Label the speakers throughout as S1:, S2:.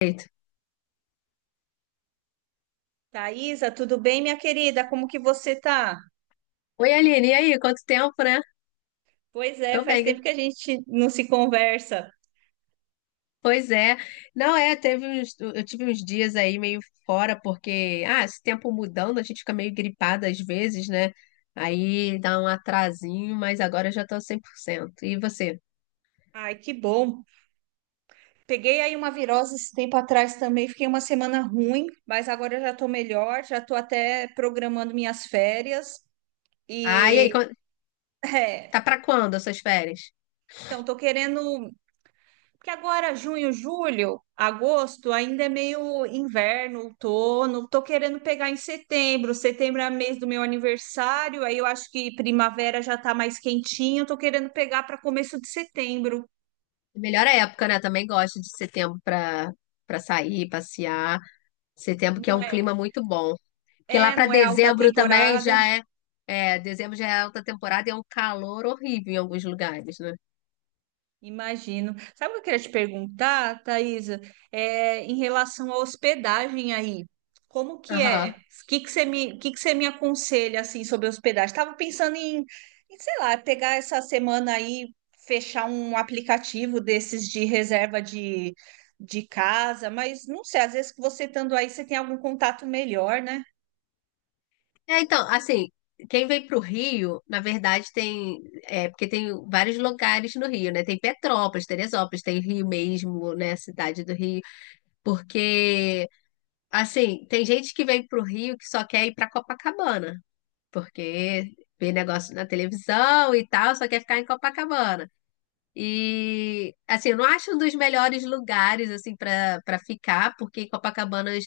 S1: Perfeito.
S2: Thaisa, tudo bem, minha querida? Como que você tá?
S1: Oi, Aline, e aí? Quanto tempo, né?
S2: Pois é,
S1: Tô
S2: faz tempo
S1: bem.
S2: que a gente não se conversa.
S1: Pois é. Não é, eu tive uns dias aí meio fora, porque, ah, esse tempo mudando, a gente fica meio gripada às vezes, né? Aí dá um atrasinho, mas agora eu já tô 100%. E você?
S2: Ai, que bom. Peguei aí uma virose esse tempo atrás também, fiquei uma semana ruim, mas agora eu já tô melhor, já tô até programando minhas férias
S1: Ah, e aí,
S2: e
S1: tá
S2: é,
S1: pra quando as suas férias?
S2: então tô querendo. Porque agora, junho, julho, agosto, ainda é meio inverno, outono. Tô querendo pegar em setembro. Setembro é mês do meu aniversário, aí eu acho que primavera já tá mais quentinho. Tô querendo pegar para começo de setembro.
S1: Melhor época, né? Também gosto de setembro pra sair, passear. Setembro que é
S2: Não
S1: um clima
S2: é?
S1: muito bom. Porque lá
S2: É,
S1: para
S2: não é alta
S1: dezembro também
S2: temporada.
S1: já dezembro já é alta temporada e é um calor horrível em alguns lugares, né?
S2: Imagino. Sabe o que eu queria te perguntar, Thaisa? É, em relação à hospedagem aí, como que é?
S1: Aham.
S2: O que que você me, o que você me aconselha assim sobre hospedagem? Estava pensando em, em, sei lá, pegar essa semana aí, fechar um aplicativo desses de reserva de casa, mas não sei, às vezes que você estando aí, você tem algum contato melhor, né?
S1: É, então, assim, quem vem pro Rio, na verdade porque tem vários lugares no Rio, né? Tem Petrópolis, Teresópolis, tem Rio mesmo, né? Cidade do Rio, porque, assim, tem gente que vem pro Rio que só quer ir pra Copacabana, porque vê negócio na televisão e tal, só quer ficar em Copacabana. E assim, eu não acho um dos melhores lugares assim para ficar, porque Copacabanas,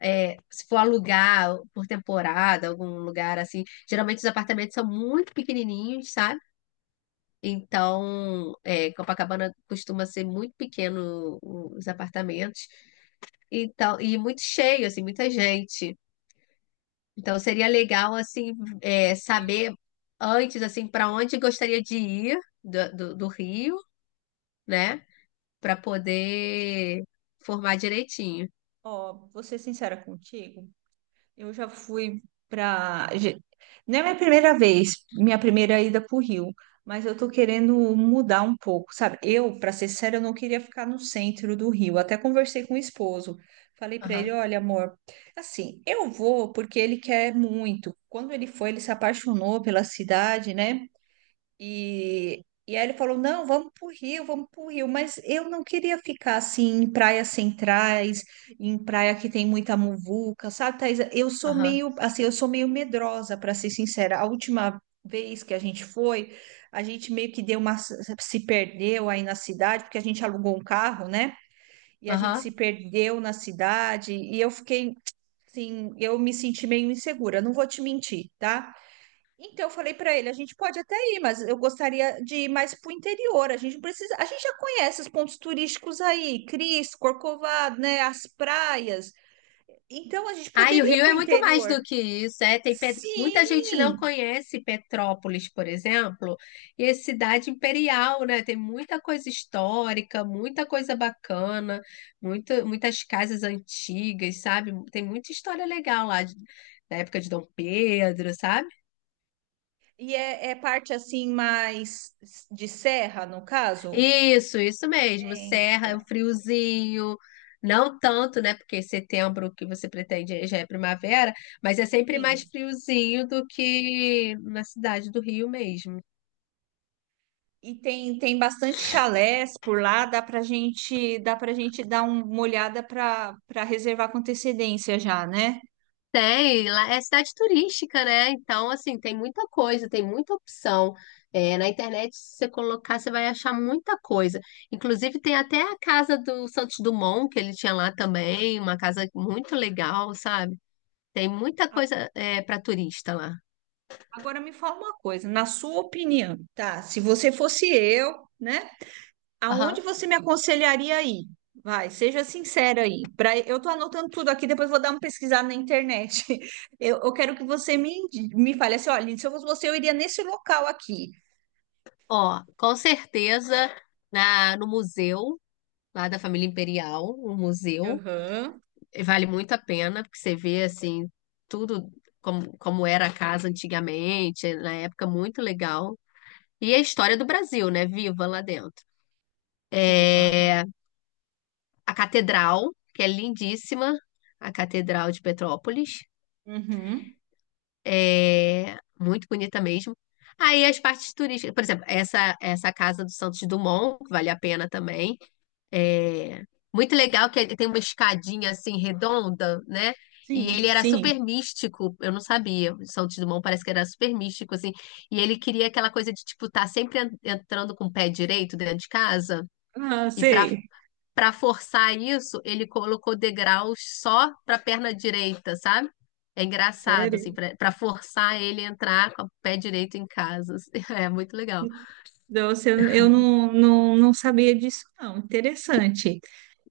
S1: se for alugar por temporada, algum lugar assim, geralmente os apartamentos são muito pequenininhos, sabe? Então, Copacabana costuma ser muito pequeno os apartamentos, então e muito cheio assim, muita gente. Então seria legal assim
S2: Entendi.
S1: saber antes assim para onde gostaria de ir do, do Rio né? Para poder formar direitinho.
S2: Ó, vou ser sincera contigo. Eu já fui para. Não é minha primeira vez, minha primeira ida para o Rio, mas eu tô querendo mudar um pouco, sabe? Eu, para ser séria, eu não queria ficar no centro do Rio. Até conversei com o esposo. Falei para ele:
S1: Aham,
S2: olha, amor, assim, eu vou porque ele quer muito. Quando ele foi, ele se apaixonou pela cidade, né? E aí ele falou: não, vamos para o Rio, vamos para o Rio. Mas eu não queria ficar assim em praias centrais, em praia que tem muita muvuca, sabe, Thaís? Eu sou
S1: aham,
S2: meio assim, eu sou meio medrosa, para ser sincera. A última vez que a gente foi, a gente meio que deu uma se perdeu aí na cidade, porque a gente alugou um carro, né? E a gente se
S1: aham.
S2: perdeu na cidade, e eu fiquei assim, eu me senti meio insegura, não vou te mentir, tá? Então, eu falei para ele, a gente pode até ir, mas eu gostaria de ir mais para o interior. A gente não precisa, a gente já conhece os pontos turísticos aí, Cris, Corcovado, né, as praias. Então, a gente
S1: Ah, e o
S2: poderia ir
S1: Rio
S2: para o
S1: é muito mais
S2: interior.
S1: do que isso, é, muita gente não
S2: Sim!
S1: conhece Petrópolis, por exemplo, e é cidade imperial, né? Tem muita coisa histórica, muita coisa bacana, muitas casas antigas, sabe? Tem muita história legal lá da época de Dom Pedro, sabe?
S2: E é, é parte assim mais de serra, no caso?
S1: Isso mesmo.
S2: É,
S1: Serra,
S2: então,
S1: um friozinho. Não tanto, né? Porque setembro que você pretende já é primavera, mas é sempre mais
S2: sim.
S1: friozinho do que na cidade do Rio mesmo.
S2: E tem, tem bastante chalés por lá, dá pra gente, uma olhada para para reservar com antecedência já, né?
S1: Tem, lá é cidade turística, né? Então, assim, tem muita coisa, tem muita opção. É, na internet, se você colocar, você vai achar muita coisa. Inclusive, tem até a casa do Santos Dumont, que ele tinha lá também, uma casa muito legal, sabe? Tem muita coisa, para turista lá.
S2: Agora me fala uma coisa, na sua opinião, tá? Se você fosse eu, né? Aonde você me aconselharia a ir? Vai, seja sincera aí. Pra, eu tô anotando tudo aqui, depois vou dar uma pesquisada na internet. Eu quero que você me, me fale assim, olha, se eu fosse você, eu iria nesse local aqui.
S1: Ó, com certeza no museu lá da família Imperial, um museu,
S2: Aham.
S1: e vale muito a pena, porque você vê assim tudo como era a casa antigamente, na época muito legal. E a história do Brasil, né? Viva lá dentro.
S2: Sim, claro.
S1: É, a catedral, que é lindíssima, a Catedral de Petrópolis,
S2: Uhum.
S1: é muito bonita mesmo. Aí as partes turísticas, por exemplo, essa casa do Santos Dumont, que vale a pena também. É, muito legal que ele tem uma escadinha assim redonda, né? E
S2: Sim,
S1: ele era
S2: sim.
S1: super místico, eu não sabia. O Santos Dumont parece que era super místico, assim. E ele queria aquela coisa de, tipo, estar sempre entrando com o pé direito dentro de casa.
S2: Ah,
S1: E para
S2: sei.
S1: para forçar isso, ele colocou degraus só para a perna direita, sabe? É engraçado,
S2: Sério?
S1: assim, para forçar ele a entrar com o pé direito em casa, assim. É muito legal.
S2: Nossa, eu, eu não sabia disso, não. Interessante.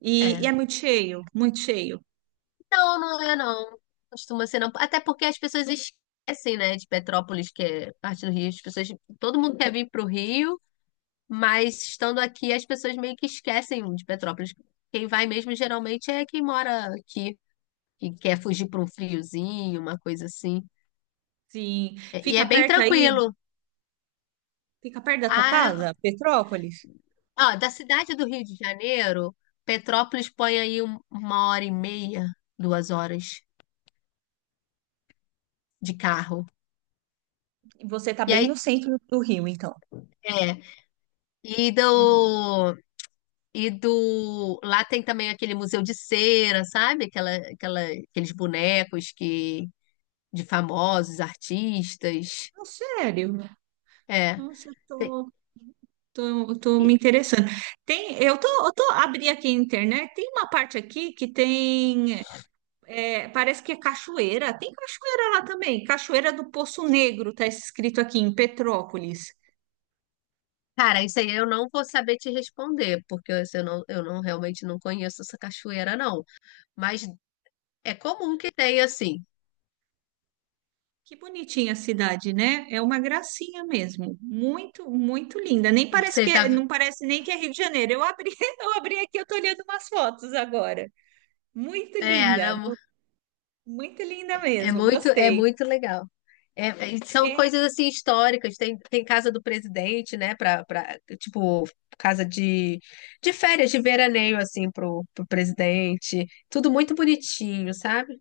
S2: E é
S1: É.
S2: muito cheio, muito cheio.
S1: Não, não é não. Costuma ser não. Até porque as pessoas esquecem, né, de Petrópolis, que é parte do Rio. Todo mundo quer vir para o Rio, mas estando aqui as pessoas meio que esquecem de Petrópolis. Quem vai mesmo geralmente é quem mora aqui, que quer fugir para um friozinho, uma coisa assim.
S2: Sim.
S1: E é
S2: Fica
S1: bem
S2: perto aí?
S1: tranquilo.
S2: Fica perto da tua
S1: Ah,
S2: casa, Petrópolis?
S1: ó, da cidade do Rio de Janeiro, Petrópolis põe aí uma hora e meia, 2 horas de carro.
S2: Você tá
S1: E
S2: bem no
S1: aí,
S2: centro do Rio, então.
S1: é, e
S2: Hum.
S1: do E do. Lá tem também aquele museu de cera, sabe? Aqueles bonecos que de famosos, artistas.
S2: Não, sério?
S1: É.
S2: Nossa, eu
S1: Tem-
S2: tô, tô me
S1: e-
S2: interessando. Tem, eu tô abri aqui a internet, tem uma parte aqui que tem, é, parece que é cachoeira. Tem cachoeira lá também. Cachoeira do Poço Negro, tá escrito aqui em Petrópolis.
S1: cara, isso aí eu não vou saber te responder, porque eu assim, eu não realmente não conheço essa cachoeira, não. Mas é comum que tenha, assim.
S2: Que bonitinha a cidade, né? É uma gracinha mesmo. Muito, muito linda. Nem parece que
S1: Você tá.
S2: é, não parece nem que é Rio de Janeiro. Eu abri, eu abri aqui, eu tô olhando umas fotos agora. Muito
S1: É,
S2: linda,
S1: não.
S2: muito linda
S1: É
S2: mesmo.
S1: muito, é
S2: Gostei.
S1: muito legal. E são
S2: É,
S1: coisas assim históricas. Tem casa do presidente, né? Tipo, casa de férias, de veraneio, assim, pro presidente. Tudo muito bonitinho, sabe?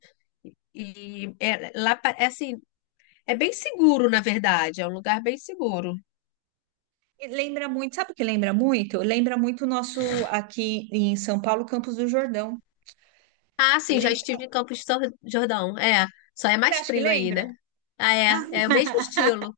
S1: E é, lá, é assim, é bem seguro, na verdade. É um lugar bem seguro.
S2: e lembra muito, sabe o que lembra muito? Lembra muito o nosso aqui em São Paulo, Campos do Jordão.
S1: Ah, sim, já estive
S2: Lembra?
S1: em Campos do Jordão. É, só é
S2: Você
S1: mais
S2: acha que
S1: frio aí, né?
S2: lembra?
S1: Ah, é. É o mesmo estilo.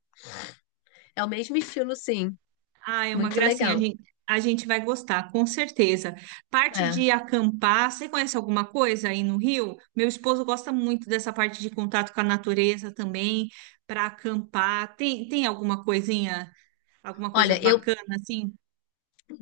S1: É o mesmo estilo, sim.
S2: Ah, é uma
S1: Muito
S2: gracinha.
S1: legal.
S2: A gente vai gostar, com certeza. Parte
S1: É.
S2: de acampar, você conhece alguma coisa aí no Rio? Meu esposo gosta muito dessa parte de contato com a natureza também, para acampar. Tem, tem alguma coisinha, alguma coisa
S1: Olha, eu,
S2: bacana assim?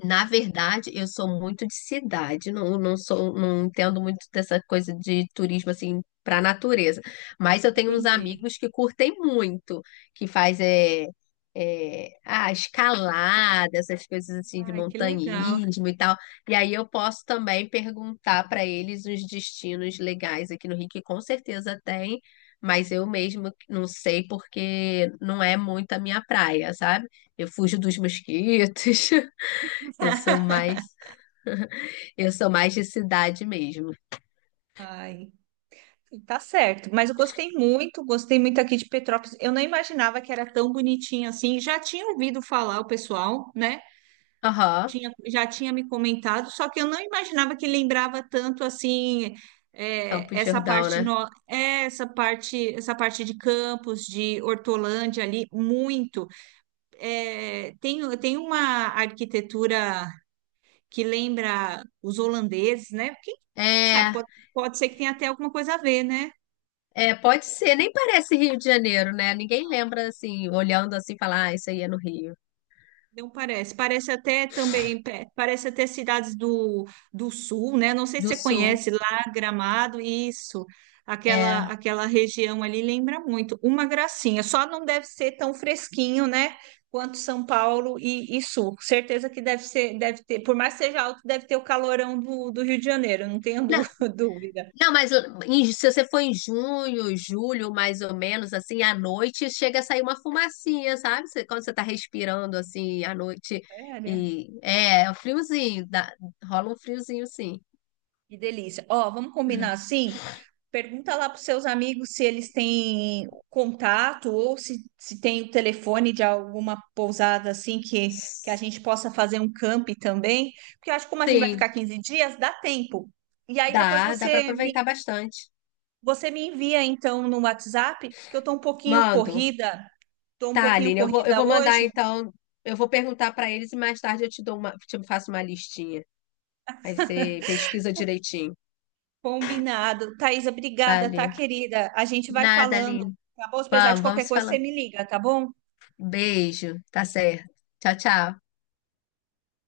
S1: Na verdade, eu sou muito de cidade, não, não sou, não entendo muito dessa coisa de turismo assim para natureza. Mas eu tenho uns
S2: Entendi.
S1: amigos que curtem muito, que faz escalada, essas coisas assim de
S2: Ai, que legal.
S1: montanhismo e tal. E aí eu posso também perguntar para eles os destinos legais aqui no Rio, que com certeza tem, mas eu mesmo não sei porque não é muito a minha praia, sabe? Eu fujo dos mosquitos. Eu sou mais, eu sou mais de cidade mesmo.
S2: Ai, tá certo, mas eu gostei muito aqui de Petrópolis. Eu não imaginava que era tão bonitinho assim. Já tinha ouvido falar o pessoal, né?
S1: Aham,
S2: Tinha, já tinha me comentado, só que eu não imaginava que lembrava tanto assim, é,
S1: Campos de
S2: essa
S1: Jordão,
S2: parte
S1: né?
S2: no, é, essa parte de Campos, de Hortolândia ali muito. É, tem, tem uma arquitetura que lembra os holandeses, né? Quem sabe
S1: É,
S2: pode, pode ser que tenha até alguma coisa a ver, né?
S1: pode ser, nem parece Rio de Janeiro, né? Ninguém lembra assim, olhando assim, falar, ah, isso aí é no Rio
S2: Não parece. Parece até também, parece até cidades do, do sul, né? Não sei se
S1: do
S2: você
S1: Sul.
S2: conhece lá, Gramado, isso. Aquela,
S1: É.
S2: aquela região ali lembra muito. Uma gracinha. Só não deve ser tão fresquinho, né? Quanto São Paulo e sul. Certeza que deve ser, deve ter, por mais que seja alto, deve ter o calorão do, do Rio de Janeiro, não tenho
S1: Não,
S2: dúvida.
S1: não, mas se você for em junho, julho, mais ou menos, assim, à noite, chega a sair uma fumacinha, sabe? Quando você tá respirando assim à noite
S2: É, né?
S1: e é um friozinho, rola um friozinho, sim.
S2: Que delícia. Ó, vamos combinar assim? Pergunta lá para os seus amigos se eles têm contato ou se tem o telefone de alguma pousada assim que a gente possa fazer um camp também. Porque eu acho que como a gente vai
S1: Sim.
S2: ficar 15 dias, dá tempo. E aí depois
S1: Dá para aproveitar bastante.
S2: você me envia então no WhatsApp, que eu tô um pouquinho
S1: Mando.
S2: corrida, tô um
S1: Tá,
S2: pouquinho
S1: Aline, eu vou, eu
S2: corrida
S1: vou mandar
S2: hoje.
S1: então. Eu vou perguntar para eles e mais tarde eu te faço uma listinha. Aí você pesquisa direitinho.
S2: Combinado. Thaisa, obrigada, tá,
S1: Valeu.
S2: querida? A gente vai
S1: Nada,
S2: falando,
S1: Aline.
S2: tá bom? Se precisar de
S1: Vamos
S2: qualquer
S1: se
S2: coisa, você
S1: falando.
S2: me liga, tá bom?
S1: Beijo. Tá certo. Tchau, tchau.